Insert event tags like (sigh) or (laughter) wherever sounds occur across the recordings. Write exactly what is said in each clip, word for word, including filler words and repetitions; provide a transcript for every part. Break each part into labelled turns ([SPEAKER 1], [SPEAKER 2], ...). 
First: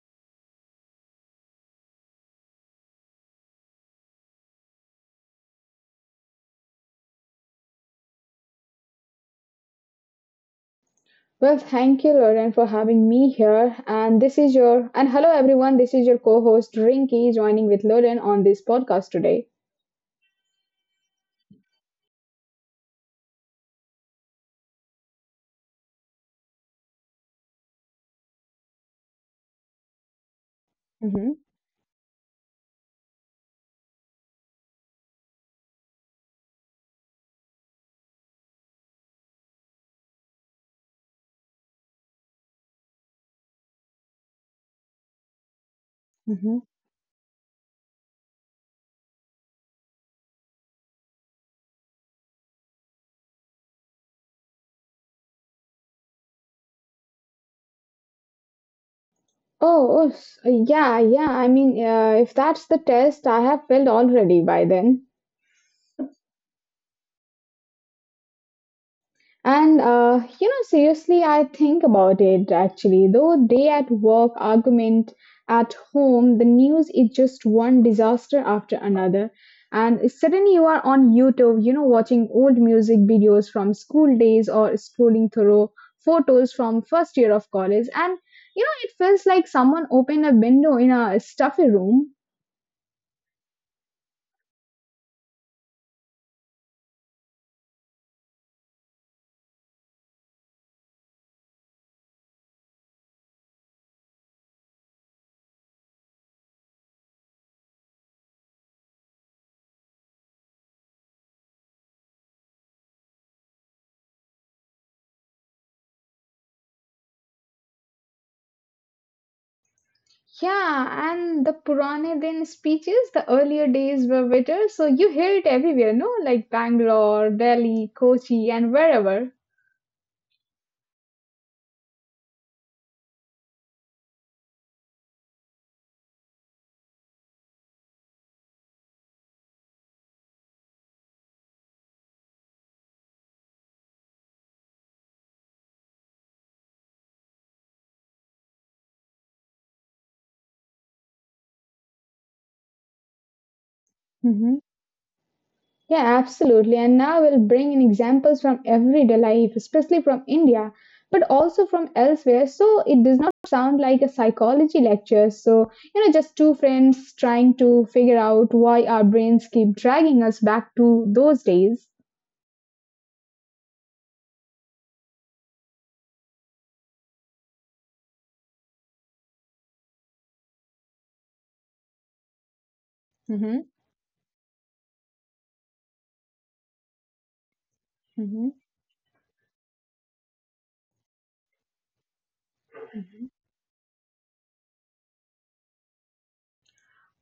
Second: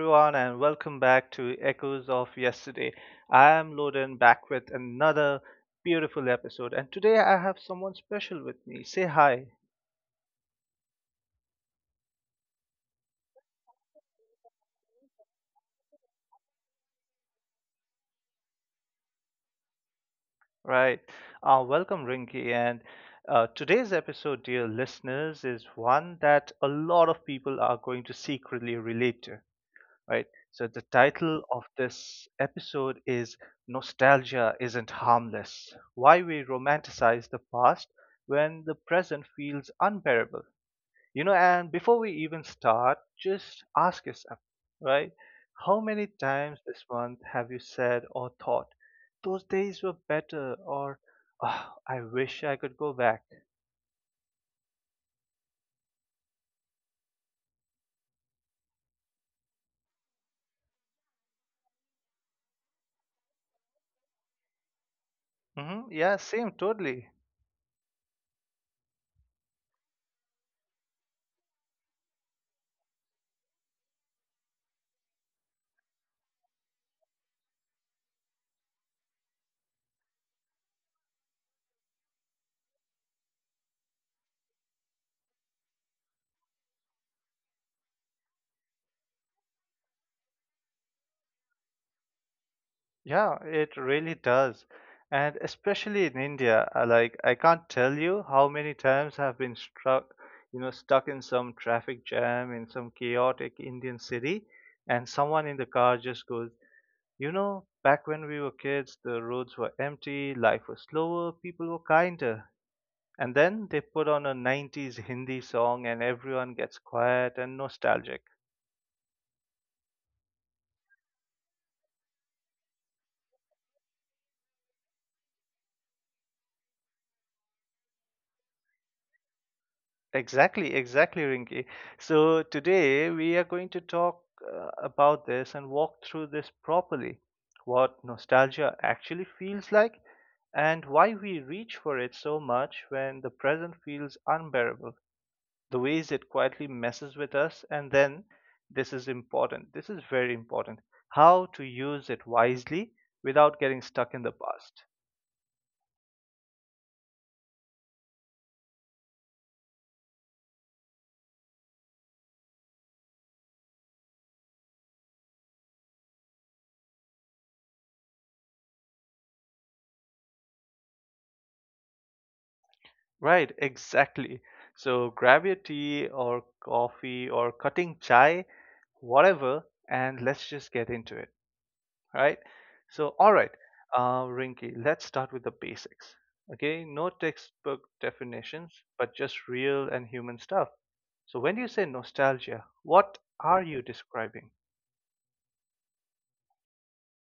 [SPEAKER 1] everyone, and welcome back to Echoes of Yesterday. I am Loden back with another beautiful episode, and today I have someone special with me. Say hi,
[SPEAKER 2] Well, thank you, Lauren, for having me here. And this is your, and hello, everyone. This is your co host, Rinky, joining with Lauren on this podcast today.
[SPEAKER 1] right? Uh, welcome, Rinky. And uh, today's episode, dear listeners, is one that a lot of people are going to secretly relate to. Right? So the
[SPEAKER 2] Hmm.
[SPEAKER 1] title of this episode is Nostalgia Isn't Harmless Why We Romanticize the Past When the Present Feels Unbearable. You know, and before we even start, just ask yourself, right? How many times this month have you said or thought, those days were better, or "Ah, I wish I could go back?"
[SPEAKER 2] Oh, oh, s- yeah, yeah. I mean, uh, if that's the test, I have failed already by then.
[SPEAKER 1] hmm Yeah, same, totally.
[SPEAKER 2] And uh, you know, seriously, I think about it actually. Though day at work, argument at home, the news is just one disaster after another. And suddenly you are on YouTube, you know, watching old music videos from school days or scrolling through photos from first year of college. And you know, it feels like someone opened a window in a stuffy room.
[SPEAKER 1] Yeah, it really does. And especially in India, uh, like I can't tell you how many times I've been struck, you know, stuck in some traffic jam in some chaotic Indian city, and someone in the car just goes, "You know, back when we were kids, the roads were empty, life was slower, people were kinder." And then they put on a nineties Hindi song and everyone gets quiet and nostalgic.
[SPEAKER 2] Yeah, and the Puranidin speeches, the earlier days were better, so you hear it everywhere, no? Like Bangalore, Delhi, Kochi, and wherever.
[SPEAKER 1] Exactly, exactly, Rinki. So today we are going to talk uh, about this and walk through this properly. What nostalgia actually feels like and why we reach for it so much when the present feels unbearable. The ways it quietly messes with us, and then this is important. This is very important. How to use it wisely without getting stuck in the
[SPEAKER 2] Hmm.
[SPEAKER 1] past.
[SPEAKER 2] Yeah, absolutely. And now we'll bring in examples from everyday life, especially from India, but also from elsewhere, so it does not sound like a psychology lecture. So, you know, just two friends trying to figure out why our brains keep dragging us back to those days.
[SPEAKER 1] Right, exactly. So grab your tea or coffee or cutting chai, whatever, and let's just get into it, right? So, all right,
[SPEAKER 2] Hmm.
[SPEAKER 1] uh, Rinky, let's start with the basics. Okay, no textbook
[SPEAKER 2] Hmm.
[SPEAKER 1] definitions, but just real and human stuff. So, when you say nostalgia, what are you describing?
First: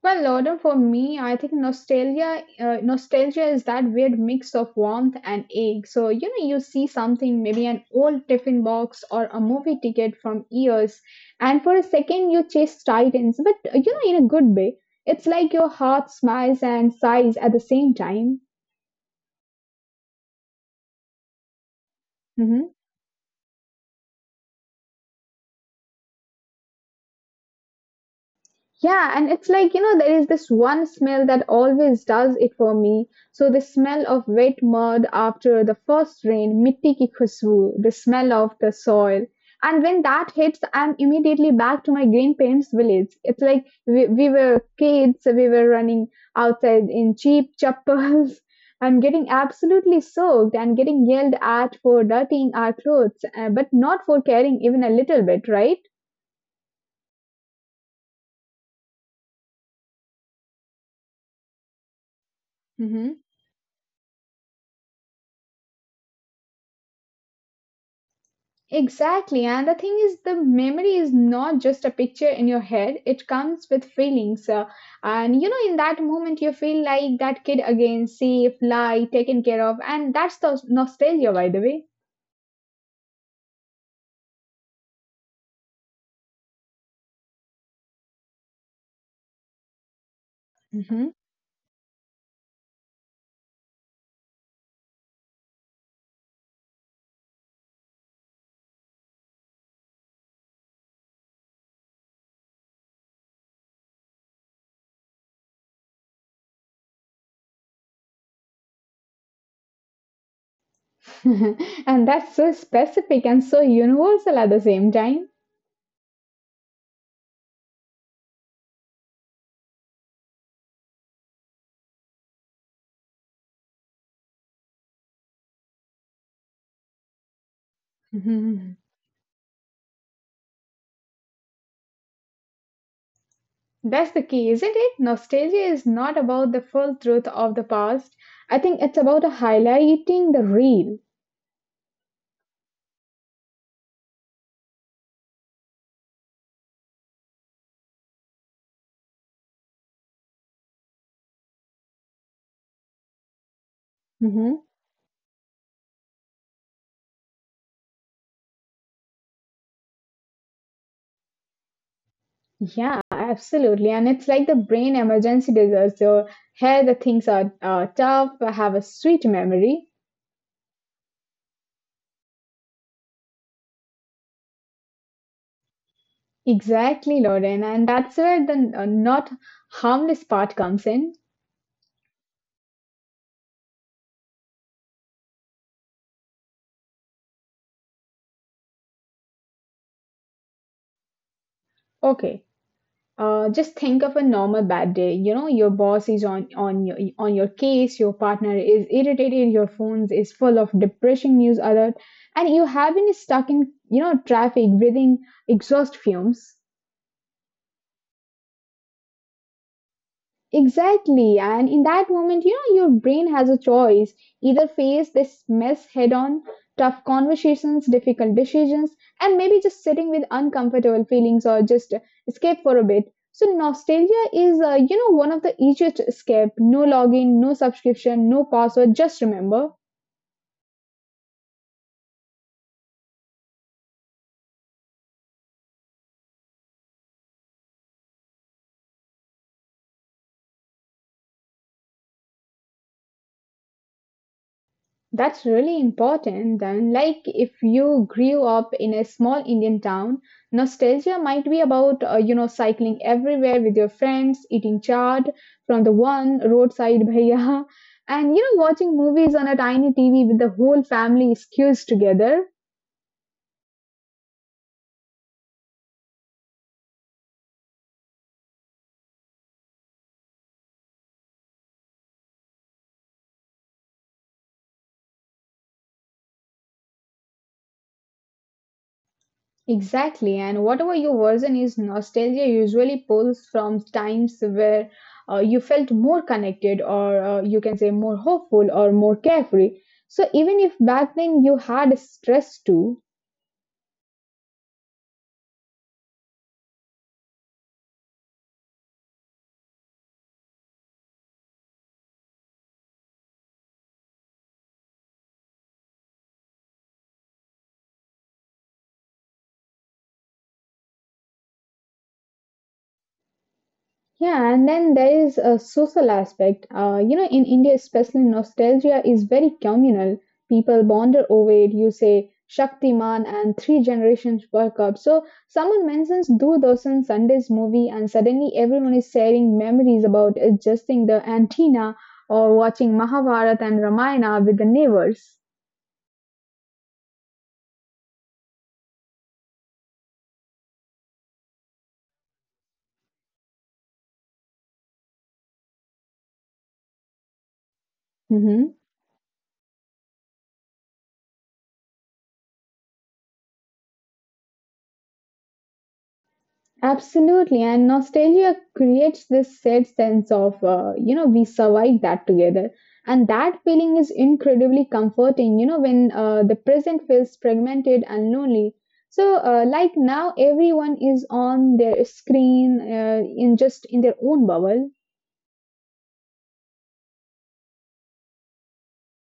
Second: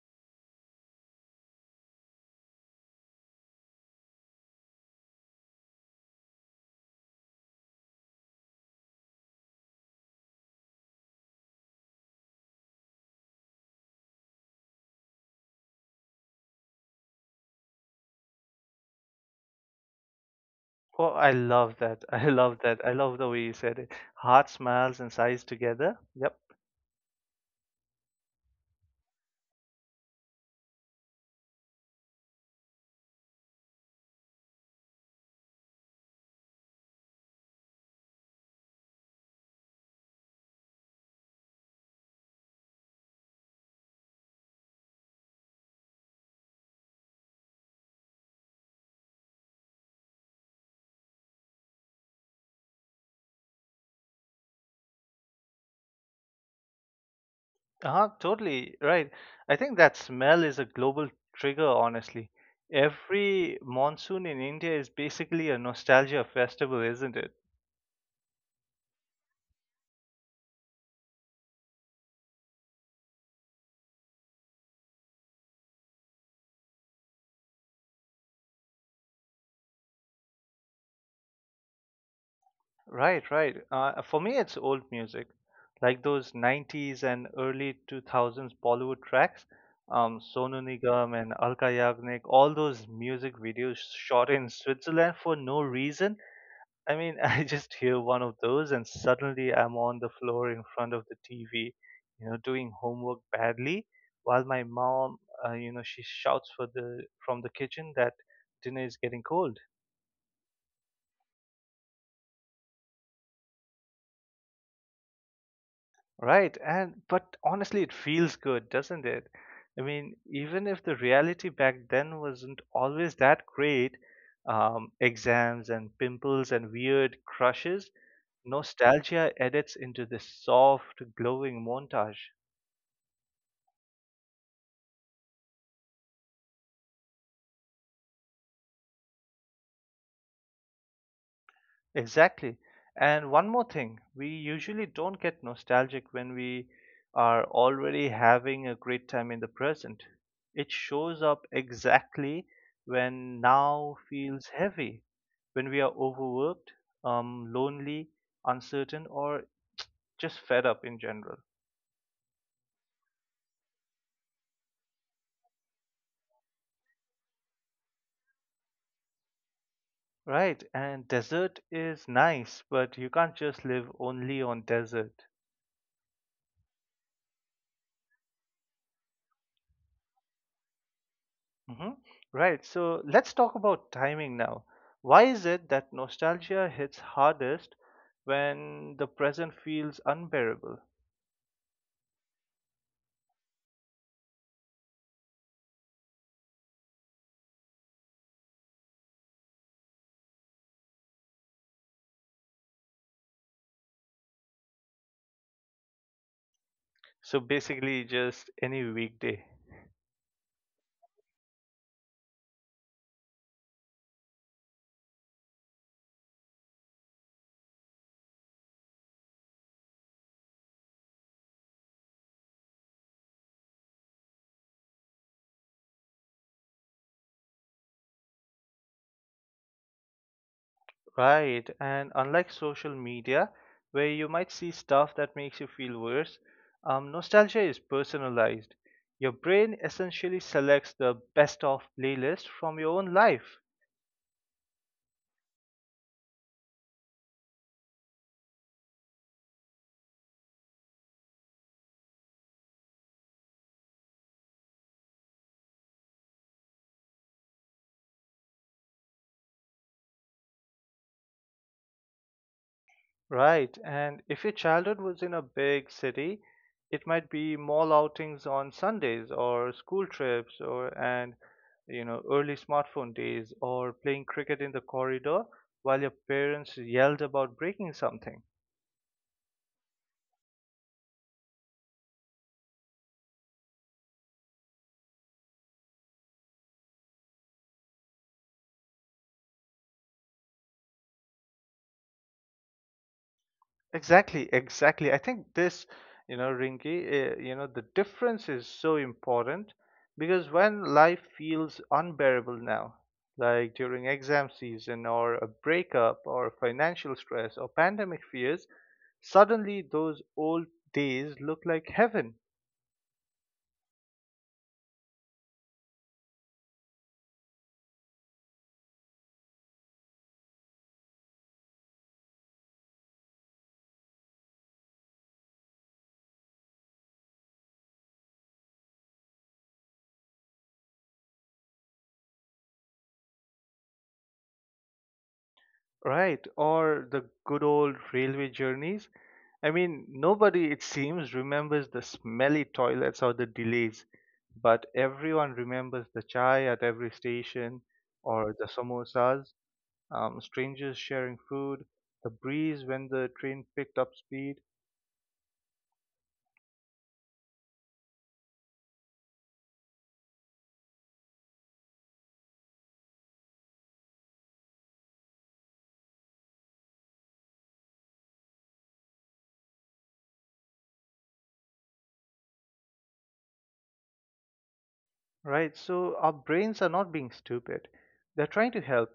[SPEAKER 2] Well, Lauren, for me, I think nostalgia, uh, nostalgia is that weird mix of warmth and ache. So you know, you see something, maybe an old tiffin box or a movie ticket from years, and for a second you chase titans, but uh, you know, in a good way. It's like your heart smiles and sighs at the same time.
[SPEAKER 1] Oh, I love that. (laughs) I love
[SPEAKER 2] Mhm.
[SPEAKER 1] that. I love the way you said it. Heart smiles and sighs together. Yep.
[SPEAKER 2] Yeah, and it's like, you know, there is this one smell that always does it for me. So the smell of wet mud after the first rain, mitti ki khushboo, the smell of the soil. And when that hits, I'm immediately back to my grandparents' village. It's like we, we were kids, we were running outside in cheap chappals (laughs) and getting absolutely soaked and getting yelled at for dirtying our clothes, uh, but not for caring even a little bit, right?
[SPEAKER 1] Ah, totally right. I think that smell is a global trigger, honestly. Every monsoon in India is basically a nostalgia festival, isn't it?
[SPEAKER 2] Exactly. And the thing is, the memory is not just a picture in your head, it comes with feelings. Uh, and you know, in that moment, you feel like that kid again, safe, light, taken care of. And that's the nostalgia, by the way.
[SPEAKER 1] Right, right. Uh, for me, it's old music, like those nineties and early two thousands Bollywood tracks, um, Sonu
[SPEAKER 2] Mhm.
[SPEAKER 1] Nigam and Alka Yagnik, all those music videos shot in Switzerland for no reason. I mean, (laughs) I just hear one of those, and suddenly I'm on the floor in front of the T V, you know, doing homework badly, while my mom, uh, you know, she shouts for the from the kitchen that dinner is getting cold,
[SPEAKER 2] (laughs) And that's so specific and so universal at the same time.
[SPEAKER 1] right? And but honestly, it feels good, doesn't it? I mean, even if the reality back then wasn't always that great, um, exams and pimples and weird crushes,
[SPEAKER 2] Mhm.
[SPEAKER 1] nostalgia edits into this soft, glowing montage.
[SPEAKER 2] That's the key, isn't it? Nostalgia is not about the full truth of the past. I think it's about highlighting the real.
[SPEAKER 1] Exactly. And one more thing, we usually don't get nostalgic when we are already having a great time in the present. It shows up exactly when now feels heavy, when we are overworked, um, lonely, uncertain, or just fed up in general.
[SPEAKER 2] Yeah, absolutely. And it's like the brain emergency disaster. Here the things are uh, tough, I have a sweet memory.
[SPEAKER 1] Right, and desert is nice, but you can't just live only on desert.
[SPEAKER 2] Exactly, Lauren. And that's where the uh, not harmless part comes in.
[SPEAKER 1] Hmm Right. So let's talk about timing now. Why is it that nostalgia hits hardest when the present feels unbearable?
[SPEAKER 2] Okay. Uh, just think of a normal bad day. You know, your boss is on on your on your case, your partner is irritated, your phone is full of depressing news alert, and you have been stuck in, you know, traffic breathing exhaust fumes.
[SPEAKER 1] So basically, just any weekday.
[SPEAKER 2] Exactly. And in that moment, you know, your brain has a choice. Either face this mess head on, tough conversations, difficult decisions, and maybe just sitting with uncomfortable feelings or just escape for a bit. So, nostalgia is, uh, you know, one of the easiest escape. No login, no subscription, no password, just remember.
[SPEAKER 1] Right, and unlike social media, where you might see stuff that makes you feel worse, um, nostalgia is personalized. Your brain essentially selects the best of playlist from your own life.
[SPEAKER 2] That's really important. Then, like if you grew up in a small Indian town, nostalgia might be about, uh, you know, cycling everywhere with your friends, eating chaat from the one roadside bhaiya, (laughs) and, you know, watching movies on a tiny T V with the whole family skews together.
[SPEAKER 1] Right, and if your childhood was in a big city, it might be mall outings on Sundays or school trips or and you know early smartphone days or playing cricket in the corridor while your parents yelled about breaking something.
[SPEAKER 2] Exactly, and whatever your version is, nostalgia usually pulls from times where uh, you felt more connected, or uh, you can say more hopeful, or more carefree. So, even if back then you had stress too,
[SPEAKER 1] Exactly, exactly. I think this, you know, Ringy, uh, you know, the difference is so important because when life feels unbearable now, like during exam season or a breakup or financial stress or pandemic fears, suddenly those old days look like heaven.
[SPEAKER 2] yeah, and then there is a social aspect. Uh, you know, in India, especially nostalgia is very communal. People bonder over it. You say Shaktiman, and three generations work up. So someone mentions Doordarshan Sunday's movie, and suddenly everyone is sharing memories about adjusting the antenna or watching Mahabharata and Ramayana with the neighbors.
[SPEAKER 1] Right, or the good old railway journeys. I mean, nobody, it seems, remembers the smelly toilets or the delays, but everyone remembers the chai at every station or
[SPEAKER 2] Mhm.
[SPEAKER 1] the samosas, um, strangers sharing food, the breeze when the train picked up speed.
[SPEAKER 2] Absolutely, and nostalgia creates this said sense of, uh, you know, we survived that together. And that feeling is incredibly comforting, you know, when uh, the present feels fragmented and lonely. So, uh, like now, everyone is on their screen, uh, in just in their own bubble.
[SPEAKER 1] Right, so our brains are not being stupid. They're trying to help.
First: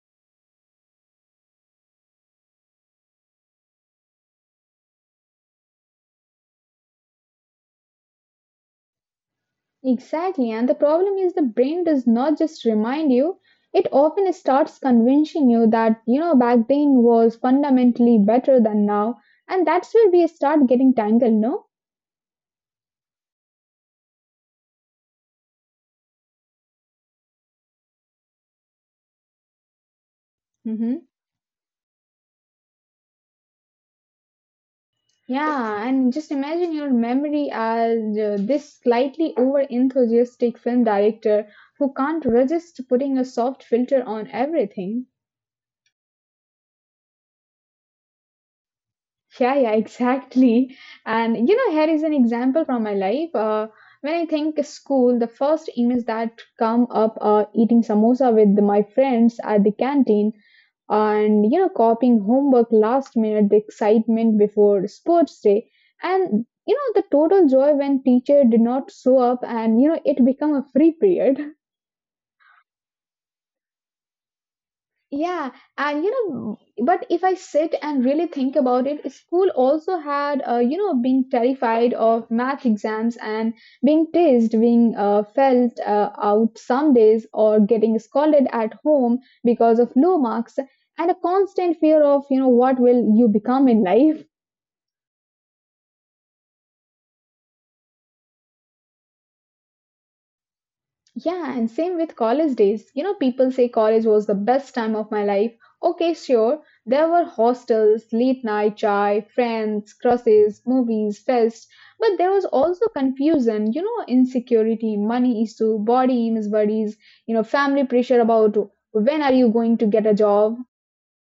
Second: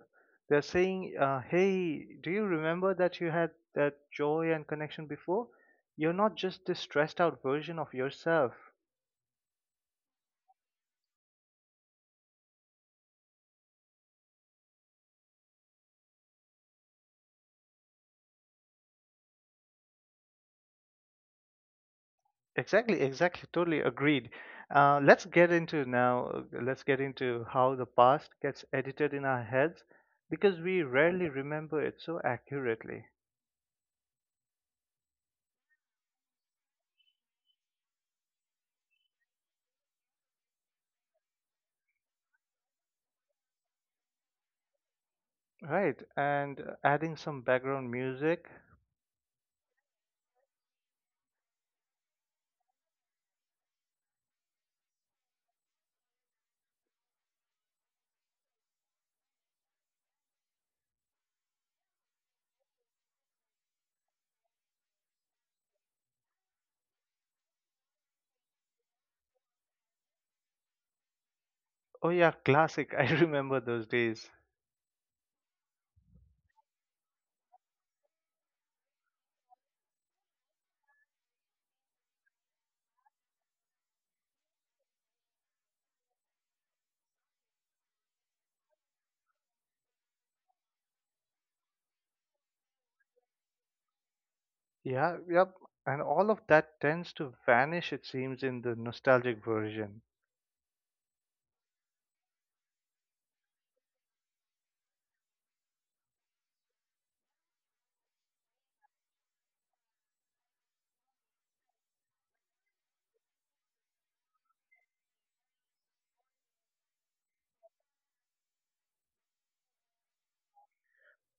[SPEAKER 1] They're saying, uh, hey, do you remember that you had that joy and connection before? You're not just this stressed out version of yourself.
[SPEAKER 2] Exactly, and the problem is the brain does not just remind you, it often starts convincing you that, you know, back then was fundamentally better than now. And that's where we start getting tangled, no?
[SPEAKER 1] Exactly, exactly, totally agreed. Uh, let's get into now, uh, let's get into how the past gets edited in our heads because we
[SPEAKER 2] Hmm.
[SPEAKER 1] rarely remember it so accurately.
[SPEAKER 2] Yeah, and just imagine your memory as uh, this slightly over enthusiastic film director who can't resist putting a soft filter on everything.
[SPEAKER 1] Right, and uh, adding some background music.
[SPEAKER 2] Yeah, yeah, exactly. And you know, here is an example from my life. Uh, when I think school, the first images that come up are eating samosa with my friends at the canteen, and you know, copying homework last minute, the excitement before sports day, and you know, the total joy when teacher did not show up, and you know, it become a free period. (laughs)
[SPEAKER 1] Oh, yeah, classic. (laughs) I remember those days.
[SPEAKER 2] Yeah, and you know, but if I sit and really think about it, school also had, uh, you know, being terrified of math exams and being teased, being uh, felt uh, out some days, or getting scolded at home because of low marks, and a constant fear of, you know, what will you become in life.
[SPEAKER 1] Yeah, yep. And all of that tends to vanish, it seems, in the nostalgic version.
[SPEAKER 2] Yeah, and same with college days. You know, people say college was the best time of my life. Okay, sure. There were hostels, late night chai, friends, crosses, movies, fests. But there was also confusion, you know, insecurity, money issue, body image worries, you know, family pressure about when are you going to get a job.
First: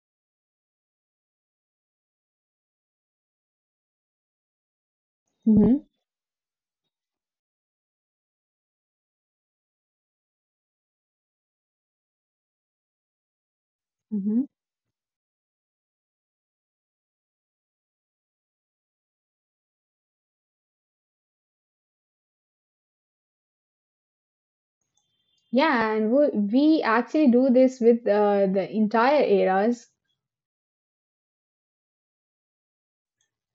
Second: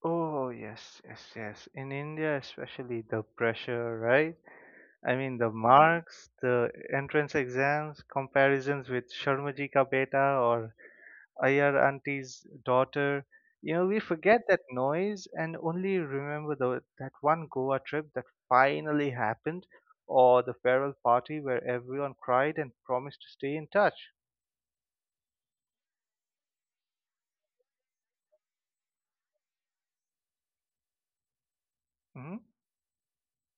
[SPEAKER 1] Oh, yes, yes, yes. In India, especially, the pressure, right? I mean, the
[SPEAKER 2] Hmm.
[SPEAKER 1] marks, the entrance exams, comparisons with Sharmaji ka beta or Iyer auntie's daughter. You know, we
[SPEAKER 2] Hmm.
[SPEAKER 1] forget that noise and only remember the, that one Goa trip that finally happened or the farewell party where everyone cried and promised to stay in touch.
[SPEAKER 2] Yeah, and we, we actually do this with uh, the entire eras.
[SPEAKER 1] Mm-hmm.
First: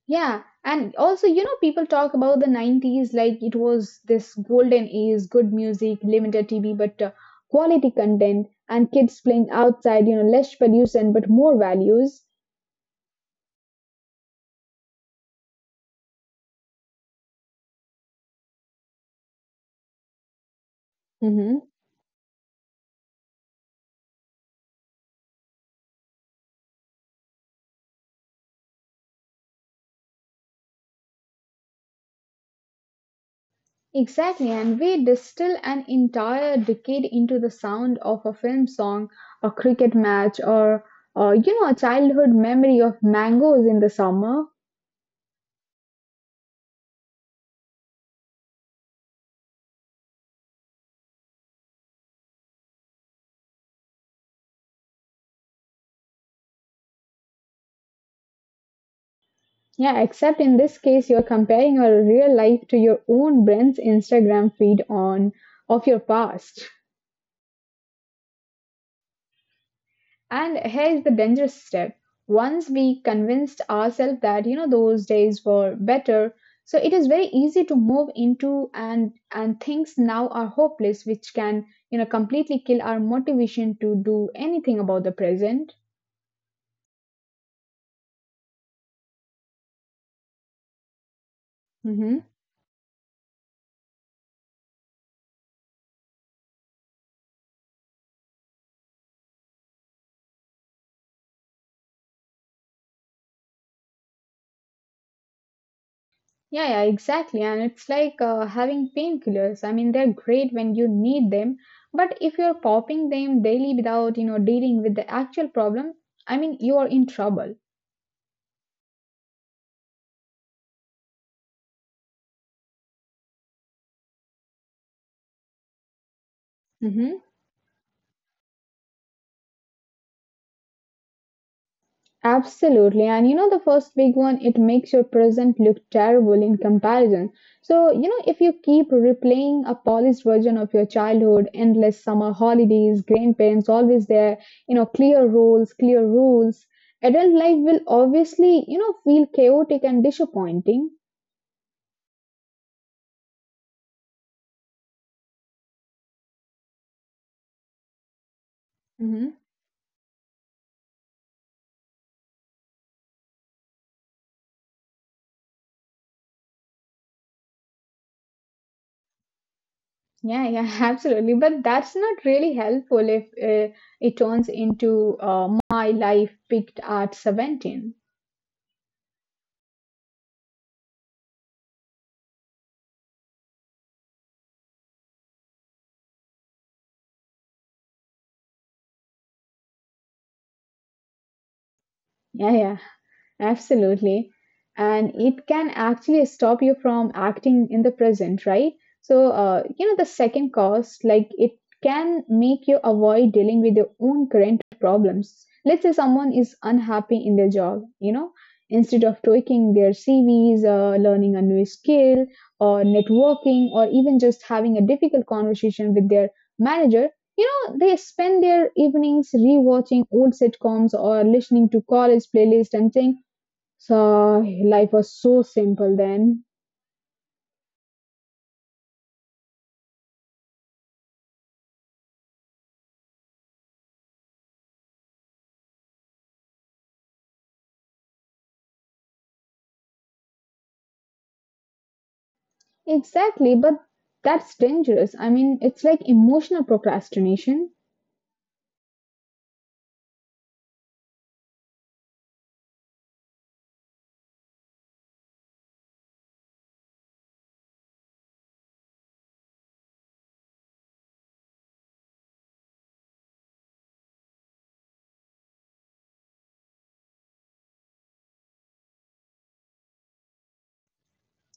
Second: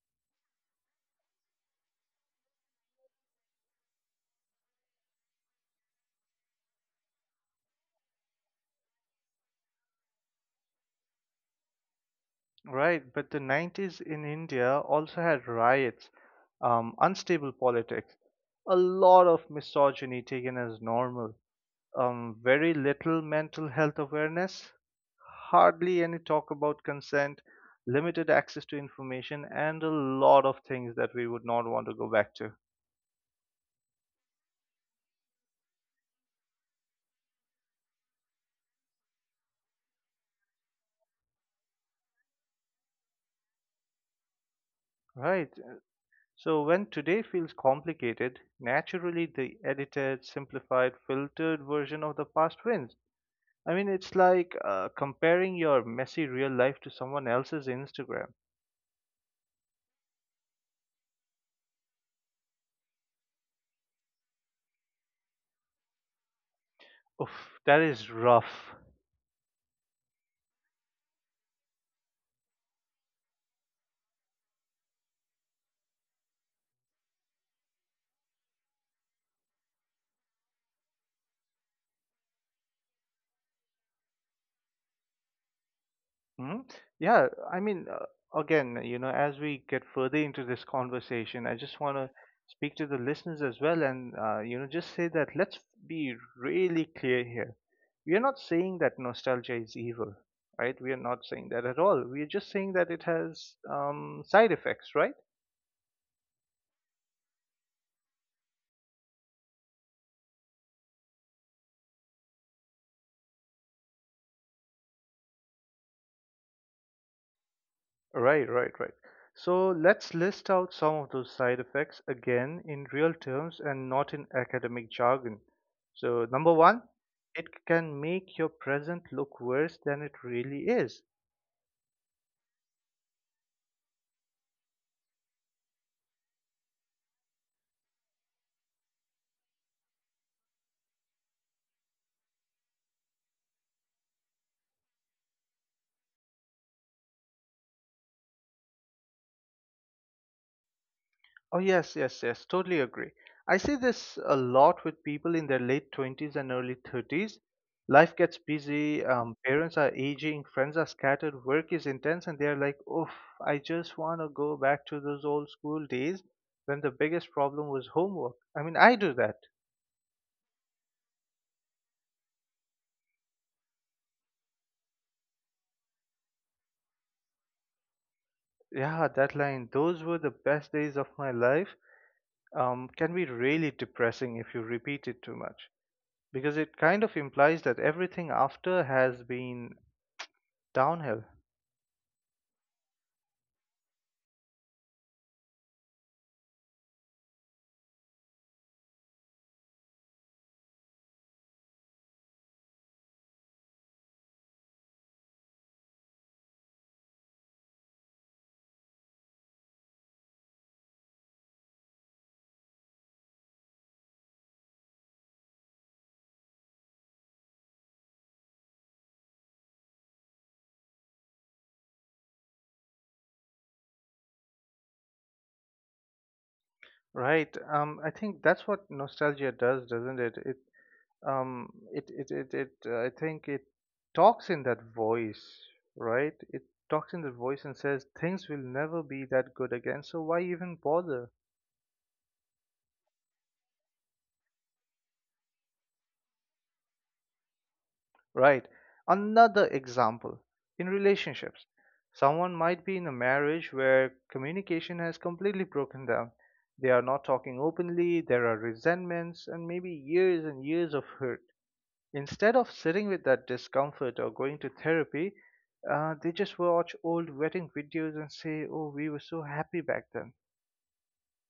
[SPEAKER 2] Yeah, and also, you know, people talk about the nineties like it was this golden age, good music, limited T V, but uh, quality content, and kids playing outside, you know, less pollution, but more values.
[SPEAKER 1] Right, but the nineties in India also had riots, um, unstable politics, a lot of misogyny taken as normal,
[SPEAKER 2] Hmm.
[SPEAKER 1] um, very little mental health awareness, hardly any talk about consent, limited access to information, and a lot of things that we would not want to go back to.
[SPEAKER 2] Exactly, and we distill an entire decade into the sound of a film song, a cricket match, or, uh, you know, a childhood memory of mangoes in the summer.
[SPEAKER 1] Right. So when today feels complicated, naturally the edited, simplified, filtered version of the past wins. I mean, it's like uh, comparing your messy real life to someone else's Instagram.
[SPEAKER 2] Yeah, except in this case, you're comparing your real life to your own brand's Instagram feed on of your past.
[SPEAKER 1] Oof, that is rough.
[SPEAKER 2] And here is the dangerous step. Once we convinced ourselves that you know those days were better, so it is very easy to move into and and things now are hopeless, which can you know completely kill our motivation to do anything about the present.
[SPEAKER 1] Hmm? Yeah, I mean, uh, again, you know, as we get further into this conversation, I just want to
[SPEAKER 2] Mhm.
[SPEAKER 1] speak to the listeners as well, and uh, you know, just say that let's be really clear here. We are not saying that nostalgia is evil, right? We are not saying that at all. We are just saying that it has um, side effects, right?
[SPEAKER 2] Yeah, yeah, exactly. And it's like uh, having painkillers. I mean, they're great when you need them, but if you're popping them daily without, you know, dealing with the actual problem, I mean, you are in trouble.
[SPEAKER 1] Right, right, right. So let's list out some of those side effects again in real terms and not in academic jargon. So, number one,
[SPEAKER 2] Mhm.
[SPEAKER 1] it can make your present look worse than it really is.
[SPEAKER 2] Absolutely. And you know, the first big one, it makes your present look terrible in comparison. So, you know, if you keep replaying a polished version of your childhood, endless summer holidays, grandparents always there, you know, clear roles, clear rules, adult life will obviously, you know, feel chaotic and disappointing.
[SPEAKER 1] Oh, yes, yes, yes, totally agree. I see this a lot with people in their late twenties and early thirties. Life gets busy,
[SPEAKER 2] Hmm.
[SPEAKER 1] um, parents are aging, friends are scattered, work is intense, and they're like, oof, I just want to go back to those old school days when the biggest problem was homework. I mean, I do that.
[SPEAKER 2] Yeah, yeah, (laughs) absolutely. But that's not really helpful if uh, it turns into uh, my life picked at seventeen.
[SPEAKER 1] Yeah, that line, those were the best days of my life, um, can be really depressing if you repeat it too much because it kind of implies that everything after has been downhill.
[SPEAKER 2] Yeah, yeah. Absolutely. And it can actually stop you from acting in the present, right? So, uh, you know, the second cost, like it can make you avoid dealing with your own current problems. Let's say someone is unhappy in their job, you know, instead of tweaking their C Vs, uh, learning a new skill, or networking, or even just having a difficult conversation with their manager, you know they spend their evenings rewatching old sitcoms or listening to college playlist and things so life was so simple then.
[SPEAKER 1] Right. Um, I think that's what nostalgia does, doesn't it? It, um, it, it, it, it uh, I think it talks in that voice, right? It talks in that voice and says things will never be that good again, so why even bother?
[SPEAKER 2] Exactly, but that's dangerous. I mean, it's like emotional procrastination.
[SPEAKER 1] Right. Another example in relationships. Someone might be in a marriage where communication has completely broken down. They are not talking openly, there are resentments, and maybe years and years of hurt. Instead of sitting with that discomfort or going to therapy, uh, they just watch old wedding videos and say, "Oh, we were so happy back then."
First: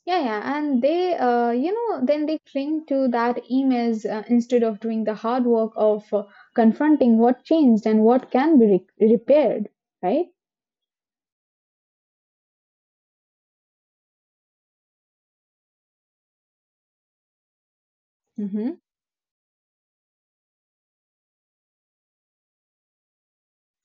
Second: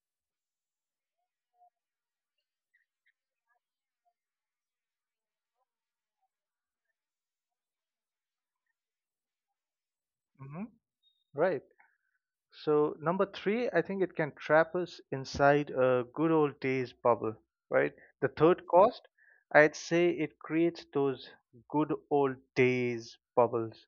[SPEAKER 2] Yeah, yeah, and they, uh, you know, then they cling to that emails uh, instead of doing the hard work of uh, confronting what changed and what can be re- repaired, right?
[SPEAKER 1] hmm Right. So number three, I think it can trap us inside a good old days bubble. Right. The third
[SPEAKER 2] Hmm.
[SPEAKER 1] cost, I'd say it creates those good old days bubbles.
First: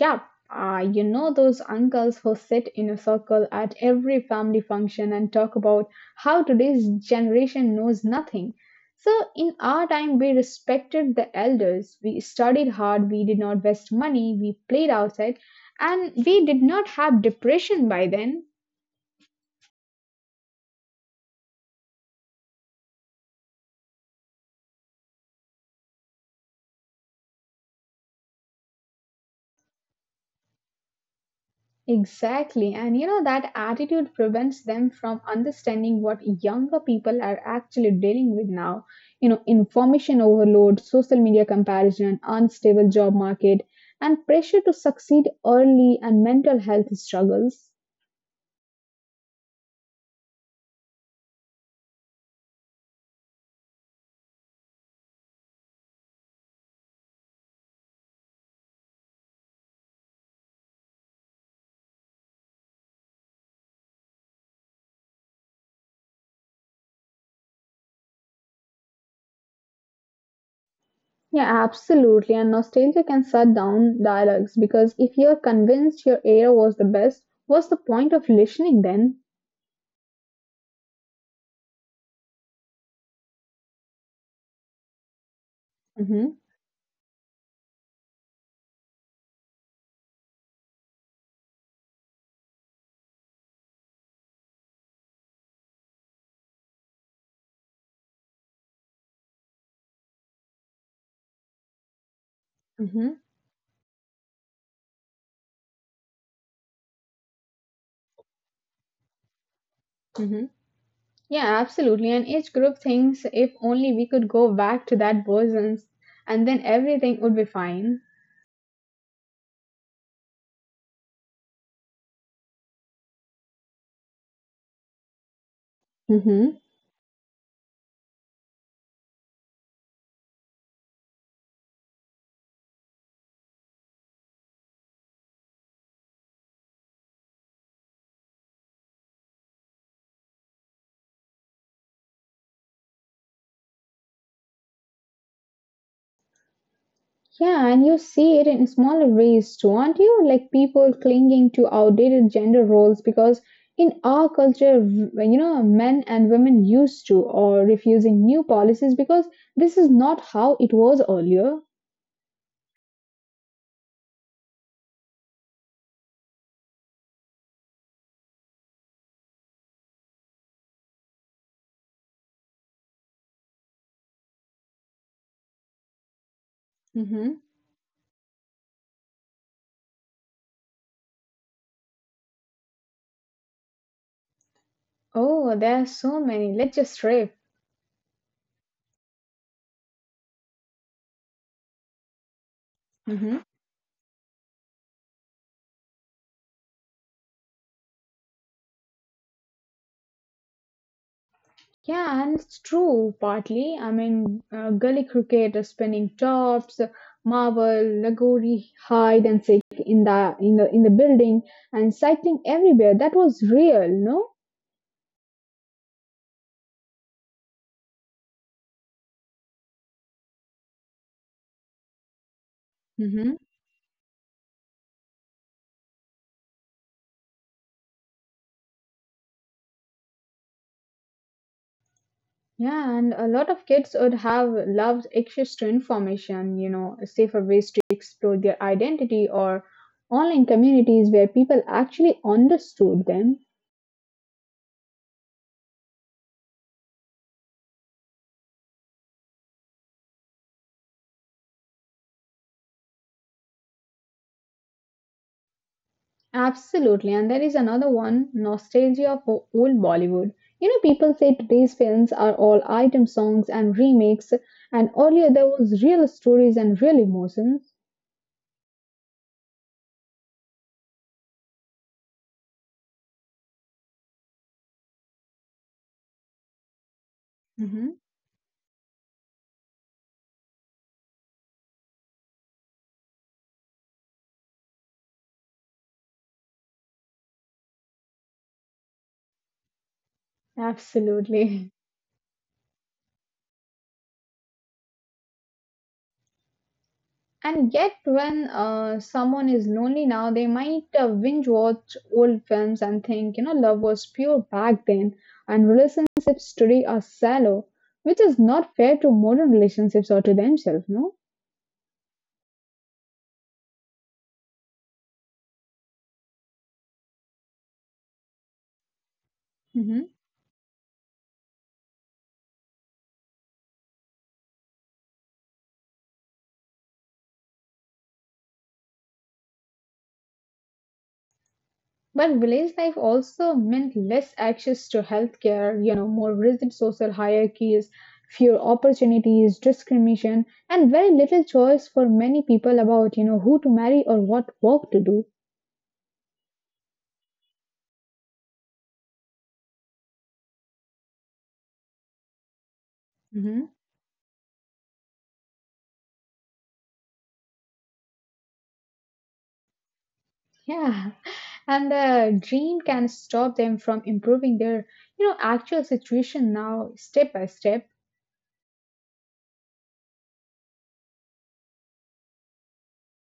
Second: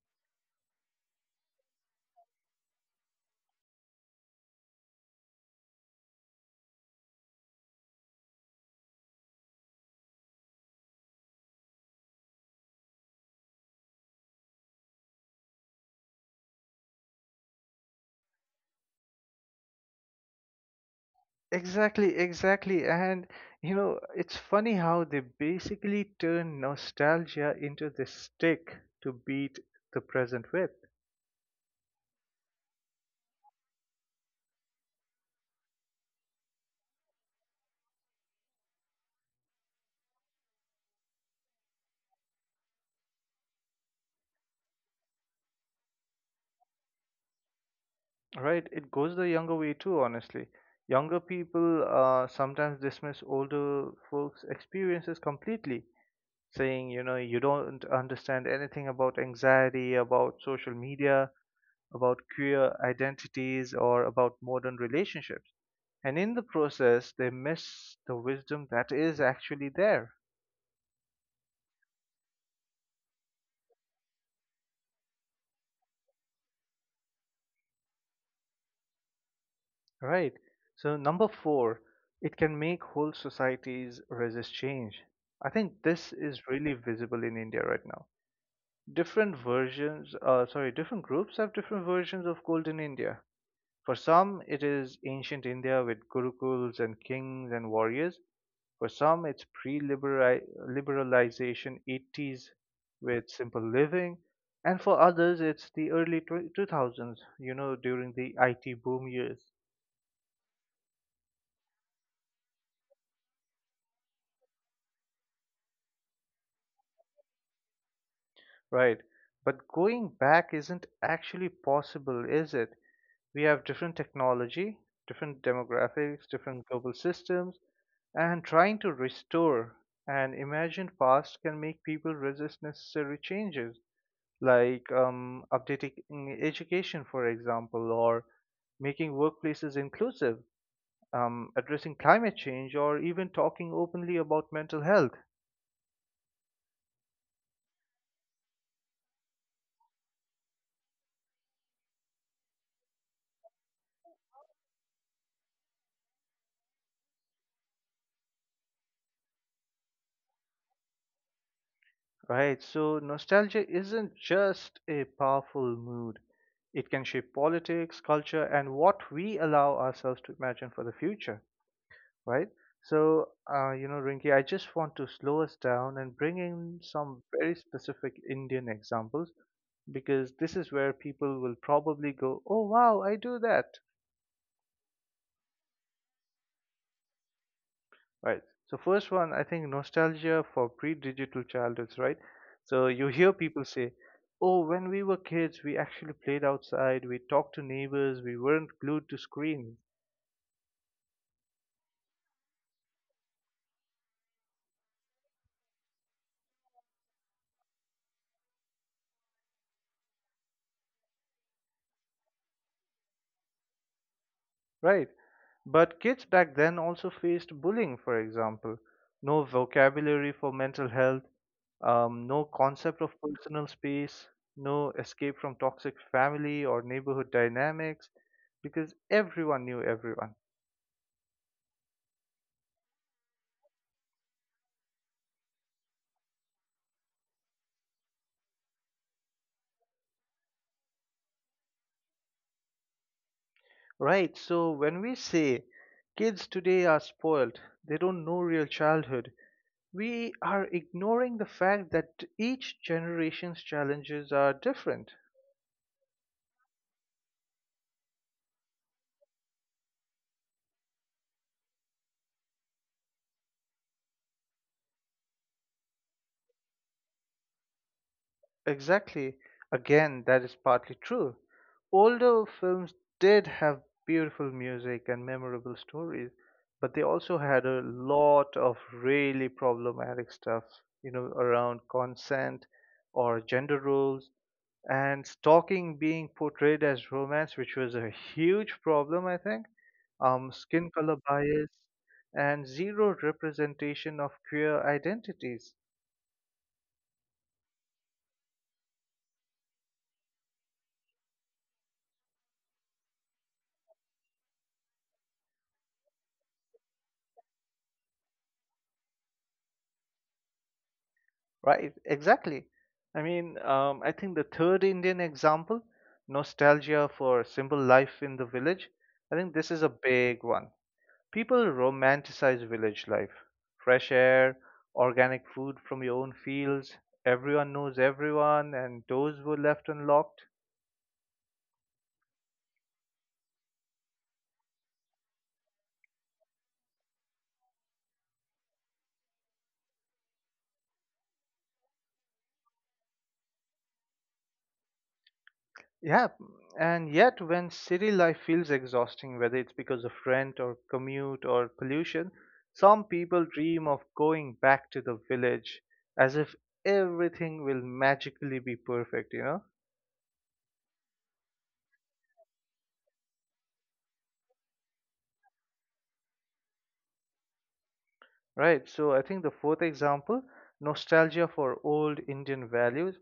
[SPEAKER 2] Yeah, Uh, you know those uncles who sit in a circle at every family function and talk about how today's generation knows nothing. So, in our time, we respected the elders. We studied hard. We did not waste money. We played outside. And we did not have depression by then.
[SPEAKER 1] Exactly, exactly. And you know, it's funny how they basically turn nostalgia into the stick to beat the present with.
[SPEAKER 2] Exactly. And you know, that attitude prevents them from understanding what younger people are actually dealing with now. You know, information overload, social media comparison, unstable job market, and pressure to succeed early and mental health struggles.
[SPEAKER 1] Right? It goes the younger way too, honestly. Younger people uh, sometimes dismiss older folks' experiences completely, saying, you know, you don't understand anything about anxiety, about social media, about queer identities, or about modern relationships. And in the process, they miss the wisdom that is actually there,
[SPEAKER 2] Yeah, absolutely. And nostalgia can shut down dialogues because if you're convinced your era was the best, what's the point of listening then?
[SPEAKER 1] right? So, number four, it can make whole societies resist change. I think this
[SPEAKER 2] Mm-hmm,
[SPEAKER 1] is really visible in India right now. Different versions, uh, sorry, different groups have different versions of golden India. For some, it is ancient India with gurukuls and kings and warriors. For some, it's pre-liberalization eighties with
[SPEAKER 2] mm-hmm,
[SPEAKER 1] simple living, and for others, it's the early tw two thousands, you know, during the I T boom years,
[SPEAKER 2] mm-hmm. Yeah, absolutely. And each group thinks if only we could go back to that bosoms and then everything would be fine.
[SPEAKER 1] right? But going back isn't actually possible, is it? We have different technology, different demographics,
[SPEAKER 2] Mm-hmm.
[SPEAKER 1] different global systems, and trying to restore an imagined past can make people resist necessary changes. Like um, updating education, for example, or making workplaces inclusive, um, addressing climate change, or even talking openly about mental health,
[SPEAKER 2] Yeah, and you see it in smaller ways too, aren't you? Like people clinging to outdated gender roles because in our culture, v- you know, men and women used to, or refusing new policies because this is not how it was earlier.
[SPEAKER 1] right? So, nostalgia isn't just a powerful mood, it can shape politics, culture, and what we allow ourselves to imagine for the future, right? So, uh, you know, Rinki, I just want to slow us down and bring in some
[SPEAKER 2] Mm-hmm.
[SPEAKER 1] very specific Indian examples because this is where people will probably go, oh wow, I do that.
[SPEAKER 2] Oh, there are so many. Let's just rip.
[SPEAKER 1] Right. So first one, I think nostalgia for pre-digital childhoods, right? So you hear
[SPEAKER 2] Mm-hmm.
[SPEAKER 1] people say, oh, when we were kids, we actually played outside, we talked to neighbors, we weren't glued to screens.
[SPEAKER 2] Yeah, and it's true partly. I mean, uh, gully cricket, uh, spinning tops, uh, marble, lagori, hide and seek in the in the in the building, and cycling everywhere. That was real, no?
[SPEAKER 1] Right. But kids back then also faced bullying, for example. No vocabulary for mental health, um, no concept of
[SPEAKER 2] Mm-hmm.
[SPEAKER 1] personal space, no escape from toxic family or neighborhood dynamics, because everyone knew everyone.
[SPEAKER 2] Yeah, and a lot of kids would have loved extra information. You know, safer ways to explore their identity or online communities where people actually understood them.
[SPEAKER 1] Right, so when we say kids today are spoiled, they don't know real childhood, we are ignoring the fact that each generation's challenges are different.
[SPEAKER 2] Absolutely, and there is another one: nostalgia for old Bollywood. You know, people say today's films are all item songs and remakes, and earlier there was real stories and real emotions.
[SPEAKER 1] Exactly. Again, that is partly true. Older films did have beautiful music and memorable stories, but they also had a
[SPEAKER 2] Hmm.
[SPEAKER 1] lot of really problematic stuff, you know, around consent or gender roles and stalking being portrayed as romance, which was a huge problem, I think. Um, skin color
[SPEAKER 2] Absolutely.
[SPEAKER 1] bias and zero representation of queer identities.
[SPEAKER 2] And yet, when uh, someone is lonely now, they might uh, binge watch old films and think, you know, love was pure back then, and relationships today are shallow, which is not fair to modern relationships or to themselves, no?
[SPEAKER 1] Right, exactly. I mean, um, I think the third Indian example, nostalgia for simple life in the village, I think this is a big one. People romanticize village life, fresh air, organic food from your own fields, everyone knows everyone, and doors were left unlocked.
[SPEAKER 2] But village life also meant less access to healthcare, you know, more rigid social hierarchies, fewer opportunities, discrimination, and very little choice for many people about, you know, who to marry or what work to do.
[SPEAKER 1] Yeah, and yet when city life feels exhausting, whether it's because of rent or commute or pollution, some people
[SPEAKER 2] Hmm.
[SPEAKER 1] dream of going back to the village as if everything will magically be perfect, you know?
[SPEAKER 2] Yeah, and the dream can stop them from improving their, you know, actual situation now, step by step.
[SPEAKER 1] Right, so I think the fourth example, nostalgia for old Indian values.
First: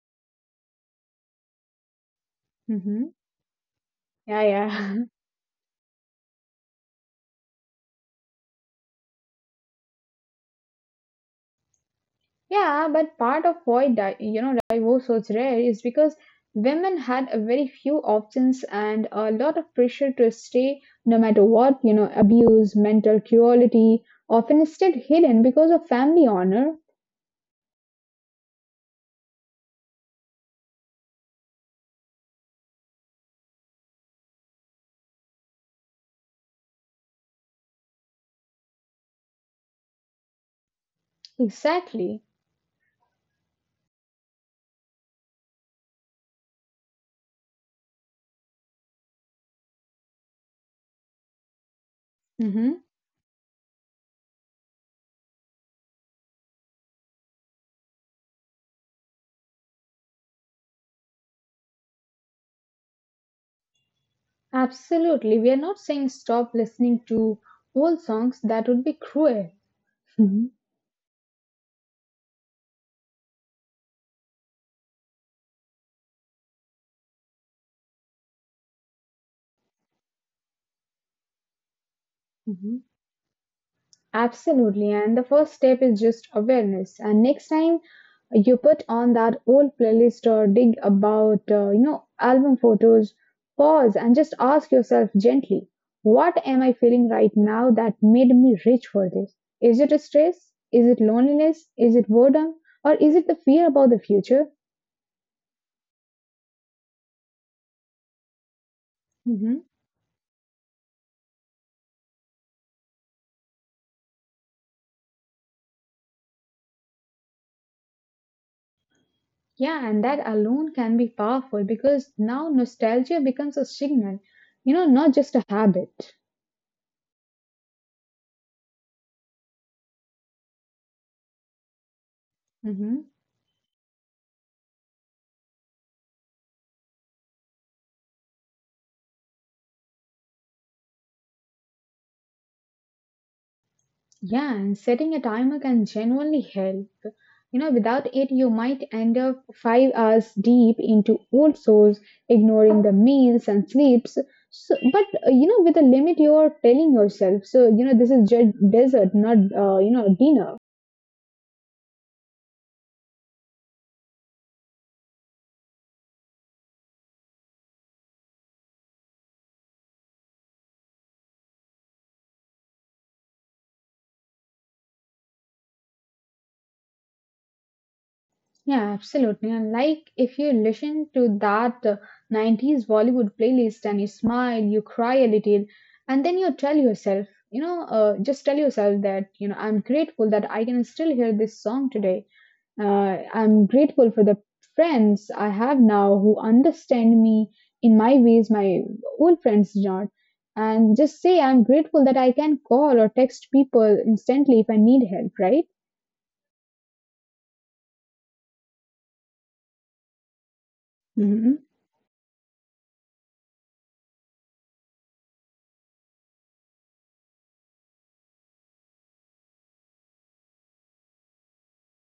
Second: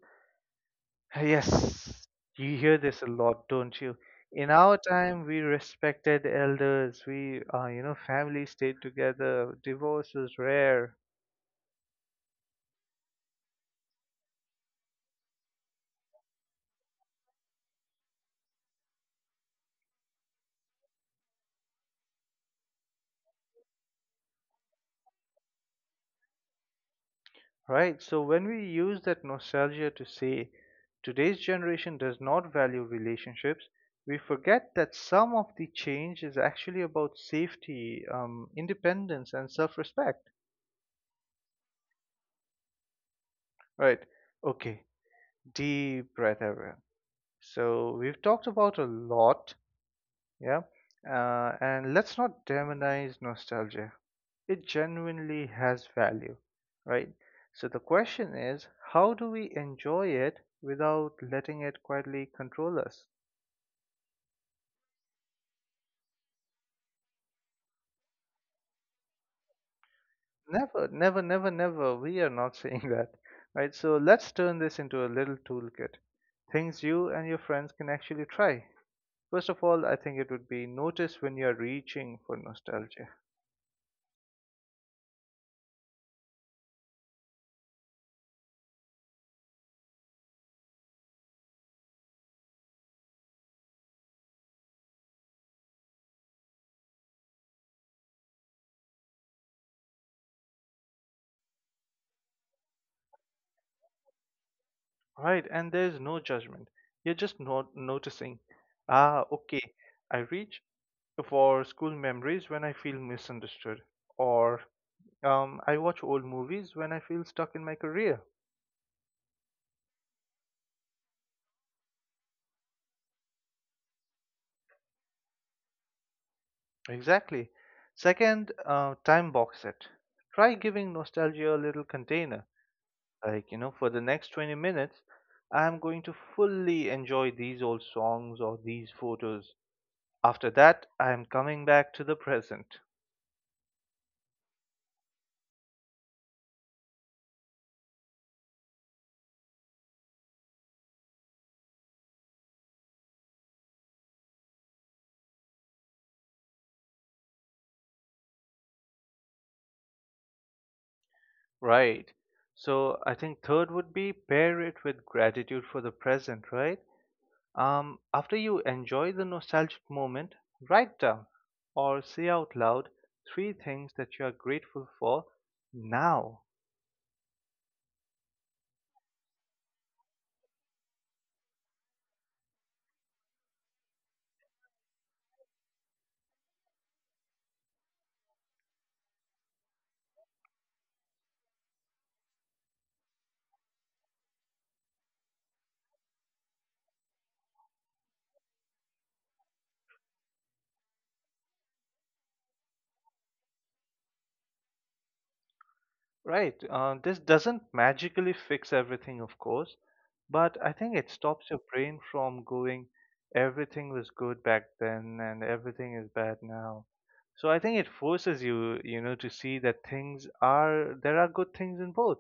[SPEAKER 1] Yes, you hear this a
[SPEAKER 2] Hmm.
[SPEAKER 1] lot, don't you?
[SPEAKER 2] Yeah,
[SPEAKER 1] In our
[SPEAKER 2] yeah. (laughs)
[SPEAKER 1] time, we respected elders, we, uh, you know, family stayed together, divorce was rare.
[SPEAKER 2] Yeah, but part of why di- you know divorce was so rare is because women had a very few options and a lot of pressure to stay no matter what, you know, abuse, mental cruelty, often stayed hidden because of family honor.
[SPEAKER 1] Right. So when we use that nostalgia to say today's generation does not value relationships, we forget that some of the change is actually about safety, um, independence, and self respect.
[SPEAKER 2] Exactly.
[SPEAKER 1] Right. Okay. Deep breath, everyone. So we've talked about a lot. Yeah. Uh, and let's not
[SPEAKER 2] Hmm.
[SPEAKER 1] demonize nostalgia. It genuinely has value, right? So the question is, how do we enjoy it without letting it quietly control us?
[SPEAKER 2] Absolutely. We are not saying stop listening to old songs. That would be cruel. Mhm.
[SPEAKER 1] Never, never, never, never. We are not (laughs) saying that, right? So let's turn this into a little toolkit. Things you and your friends can actually try. First of all, I think it would be notice when you're reaching for
[SPEAKER 2] Mhm.
[SPEAKER 1] nostalgia,
[SPEAKER 2] Absolutely. And the first step is just awareness. And next time you put on that old playlist or dig about, uh, you know, album photos, pause and just ask yourself gently, what am I feeling right now that made me reach for this? Is it stress? Is it loneliness? Is it boredom? Or is it the fear about the future?
[SPEAKER 1] right? And there's no judgment. You're just not noticing. Ah, okay.
[SPEAKER 2] Hmm.
[SPEAKER 1] I reach for school memories when I feel misunderstood, or um, I watch old movies when I feel stuck in my career.
[SPEAKER 2] Yeah, and that alone can be powerful because now nostalgia becomes a signal, you know, not just a habit.
[SPEAKER 1] Exactly. Second, uh, time box it. Try giving nostalgia a little container.
[SPEAKER 2] Hmm.
[SPEAKER 1] Like, you know, for the next twenty minutes, I'm going to fully enjoy these old songs or these photos. After that, I'm coming back to the present.
[SPEAKER 2] Yeah, and setting a timer can genuinely help. You know, without it, you might end up five hours deep into old souls, ignoring the meals and sleeps. So, but uh, you know, with a limit, you're telling yourself, so you know, this is just dessert, not uh, you know, dinner.
[SPEAKER 1] Right. So I think third would be pair it with gratitude for the present, right? Um, after you enjoy the nostalgic moment, write down or say out loud three things that you are grateful for now.
[SPEAKER 2] Yeah, absolutely. And like if you listen to that uh, nineties Bollywood playlist and you smile, you cry a little, and then you tell yourself, you know, uh, just tell yourself that, you know, I'm grateful that I can still hear this song today. Uh, I'm grateful for the friends I have now who understand me in my ways my old friends did not. And just say, I'm grateful that I can call or text people instantly if I need help, right?
[SPEAKER 1] Right? Uh, this doesn't magically fix everything, of course, but I think it stops your
[SPEAKER 2] Mhm.
[SPEAKER 1] brain from going, everything was good back then and everything is bad now. So I think it forces you, you know, to see that things are, there are good things in both.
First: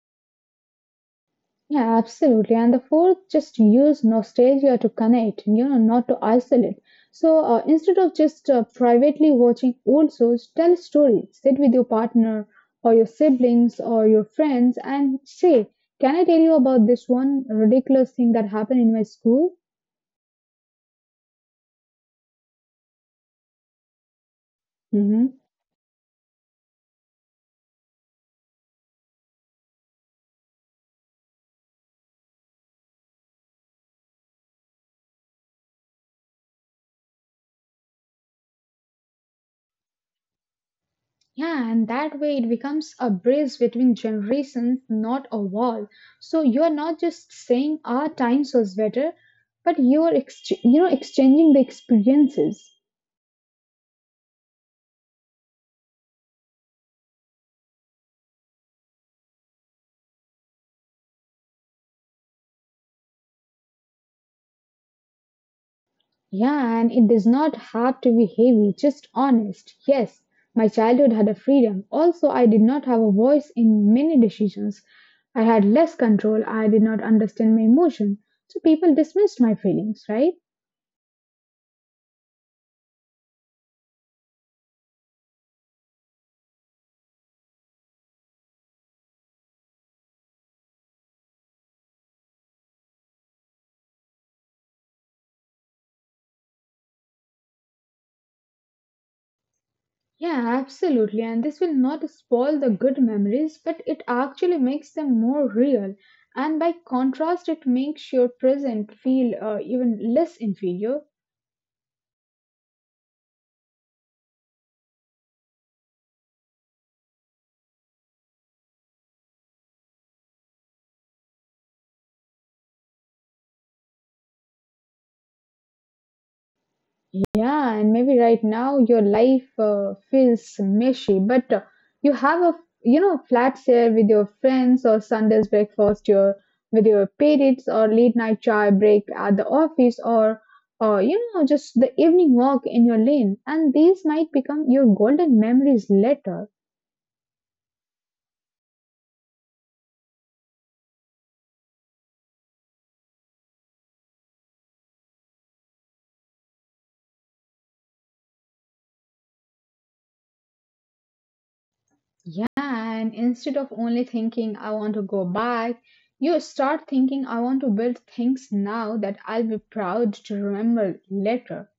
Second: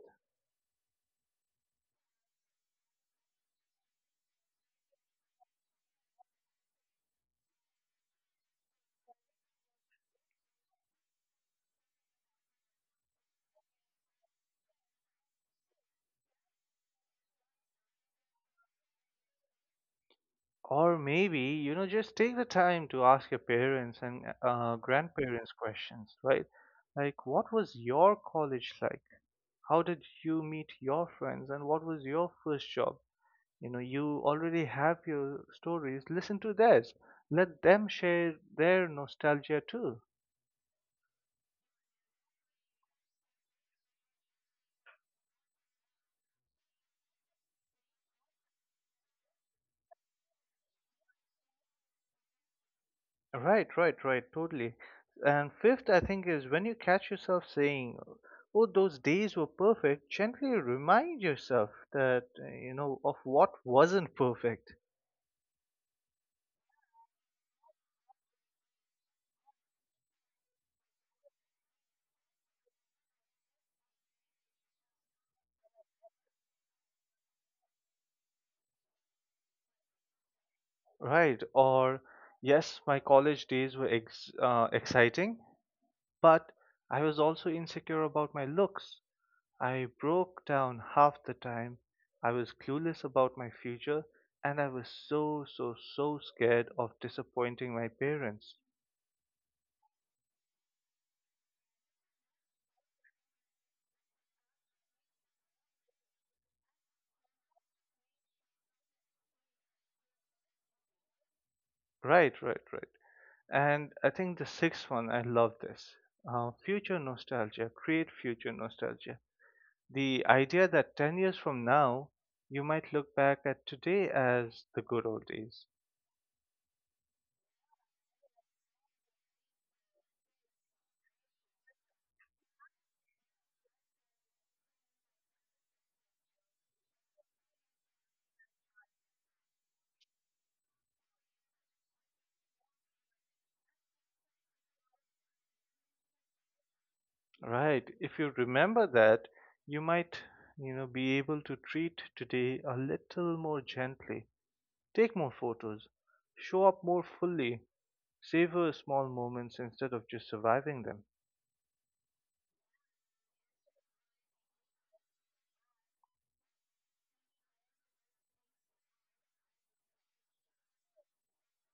[SPEAKER 2] Yeah, absolutely. And the fourth, just use nostalgia to connect, you know, not to isolate. So uh, instead of just uh, privately watching old shows, tell a story. Sit with your partner or your siblings or your friends and say, can I tell you about this one ridiculous thing that happened in my school?
[SPEAKER 1] Or maybe, you know, just take the time to ask your parents and uh,
[SPEAKER 2] Mhm.
[SPEAKER 1] grandparents questions, right? Like, what was your college like? How did you meet your friends? And what was your first job? You know, you already have your stories. Listen to theirs. Let them share their nostalgia too.
[SPEAKER 2] Yeah, and that way it becomes a bridge between generations, not a wall. So you're not just saying our times was better, but you're ex- you know exchanging the experiences.
[SPEAKER 1] Right, right, right, totally. And fifth, I think, is when you catch yourself saying, "Oh, those days were perfect," gently remind yourself, that, uh, you know, of what wasn't perfect,
[SPEAKER 2] Yeah, and it does not have to be heavy, just honest. Yes, my childhood had a freedom. Also, I did not have a voice in many decisions. I had less control. I did not understand my emotion. So people dismissed my feelings, right?
[SPEAKER 1] right? Or, yes, my college days were ex- uh, exciting, but I was also insecure about my looks. I broke down half the time. I was clueless about my future, and I was so, so, so scared of disappointing my parents.
[SPEAKER 2] Yeah, absolutely. And this will not spoil the good memories, but it actually makes them more real. And by contrast, it makes your present feel uh, even less inferior.
[SPEAKER 1] Right, right, right. And I think the sixth one, I love this. Uh, future nostalgia, create future nostalgia. The idea that ten years from now, you might look back at today as the good old days.
[SPEAKER 2] Yeah, and maybe right now your life uh, feels meshy, but uh, you have a, you know, flat share with your friends or Sunday's breakfast your with your parents or late night chai break at the office or or you know just the evening walk in your lane, and these might become your golden memories later.
[SPEAKER 1] Right. If you remember that, you might, you know, be able to treat today a little more gently. Take more photos, show up more fully, savor small moments instead of just surviving them.
[SPEAKER 2] Yeah, and instead of only thinking I want to go back, you start thinking I want to build things now that I'll be proud to remember later.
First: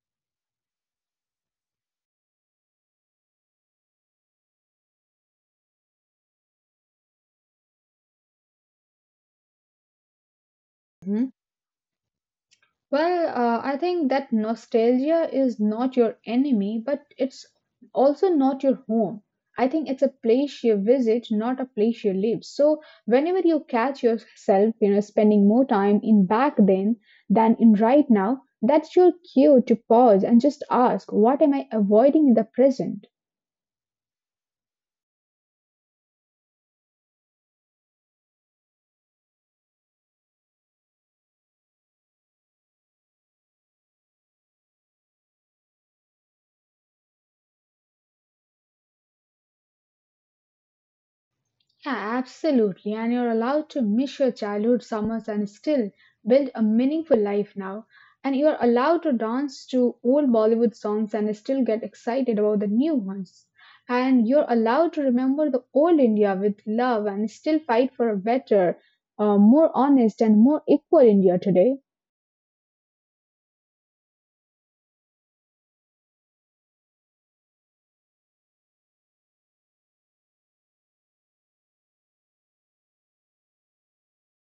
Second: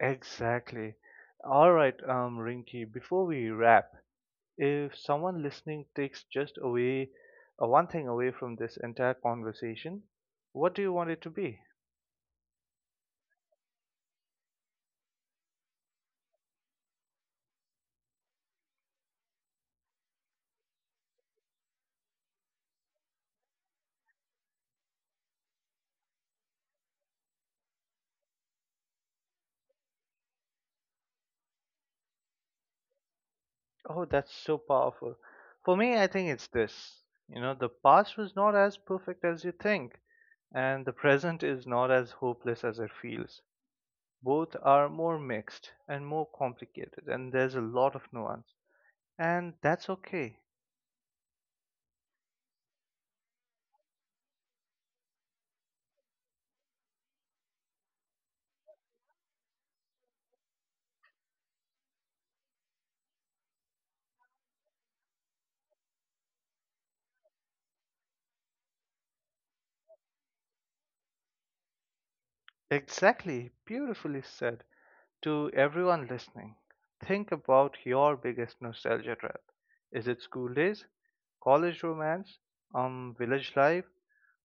[SPEAKER 1] Exactly. All right, um, Rinky, before we wrap, if someone listening takes just away uh, one thing away from this entire conversation, what do you want it to
[SPEAKER 2] Hmm?
[SPEAKER 1] be?
[SPEAKER 2] Well, uh, I think that nostalgia is not your enemy, but it's also not your home. I think it's a place you visit, not a place you live. So whenever you catch yourself, you know, spending more time in back then than in right now, that's your cue to pause and just ask, what am I avoiding in the present?
[SPEAKER 1] Oh, that's so powerful. For me, I think it's this. You know, the past was not as perfect as you think, and the present is not as hopeless as it feels. Both are more mixed and more complicated, and there's a lot of nuance. And that's okay.
[SPEAKER 2] Yeah, absolutely. And you're allowed to miss your childhood summers and still build a meaningful life now. And you're allowed to dance to old Bollywood songs and still get excited about the new ones. And you're allowed to remember the old India with love and still fight for a better, uh, more honest, and more equal India today.
[SPEAKER 1] Exactly. Beautifully said. To everyone listening, think about your biggest nostalgia trip. Is it school days, college romance, um, village life,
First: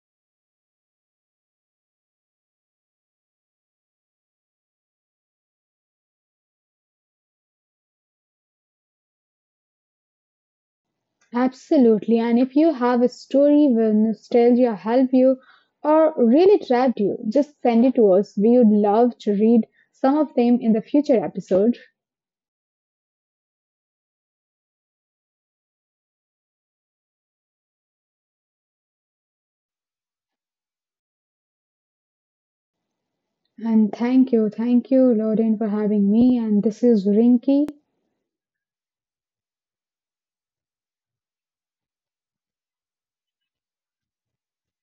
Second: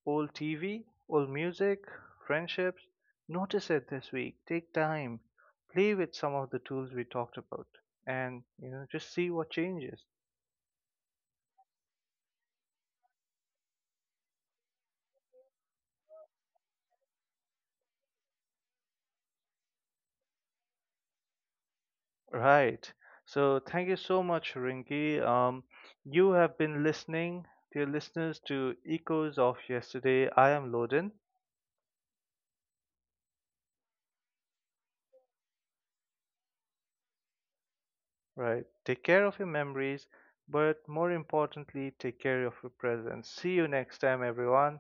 [SPEAKER 1] old T V, old music, friendships? Notice it this week. Take time, play with some of the tools we talked about, and you know just see what changes.
[SPEAKER 2] Absolutely. And if you have a story where nostalgia helped you or really trapped you, just send it to us. We would love to read some of them in the future episode.
[SPEAKER 1] Right. So thank you so much, Rinki. Um, you have been listening, dear listeners, to Echoes of Yesterday. I am Loden.
[SPEAKER 2] And thank you, thank you, Lauren, for having me. And this is Rinky.
[SPEAKER 1] Right. Take care of your memories, but more importantly, take care of your present. See you next time, everyone.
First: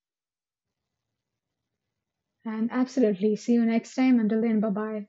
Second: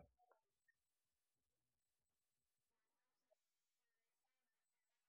[SPEAKER 2] And absolutely, see you next time. Until then, bye bye.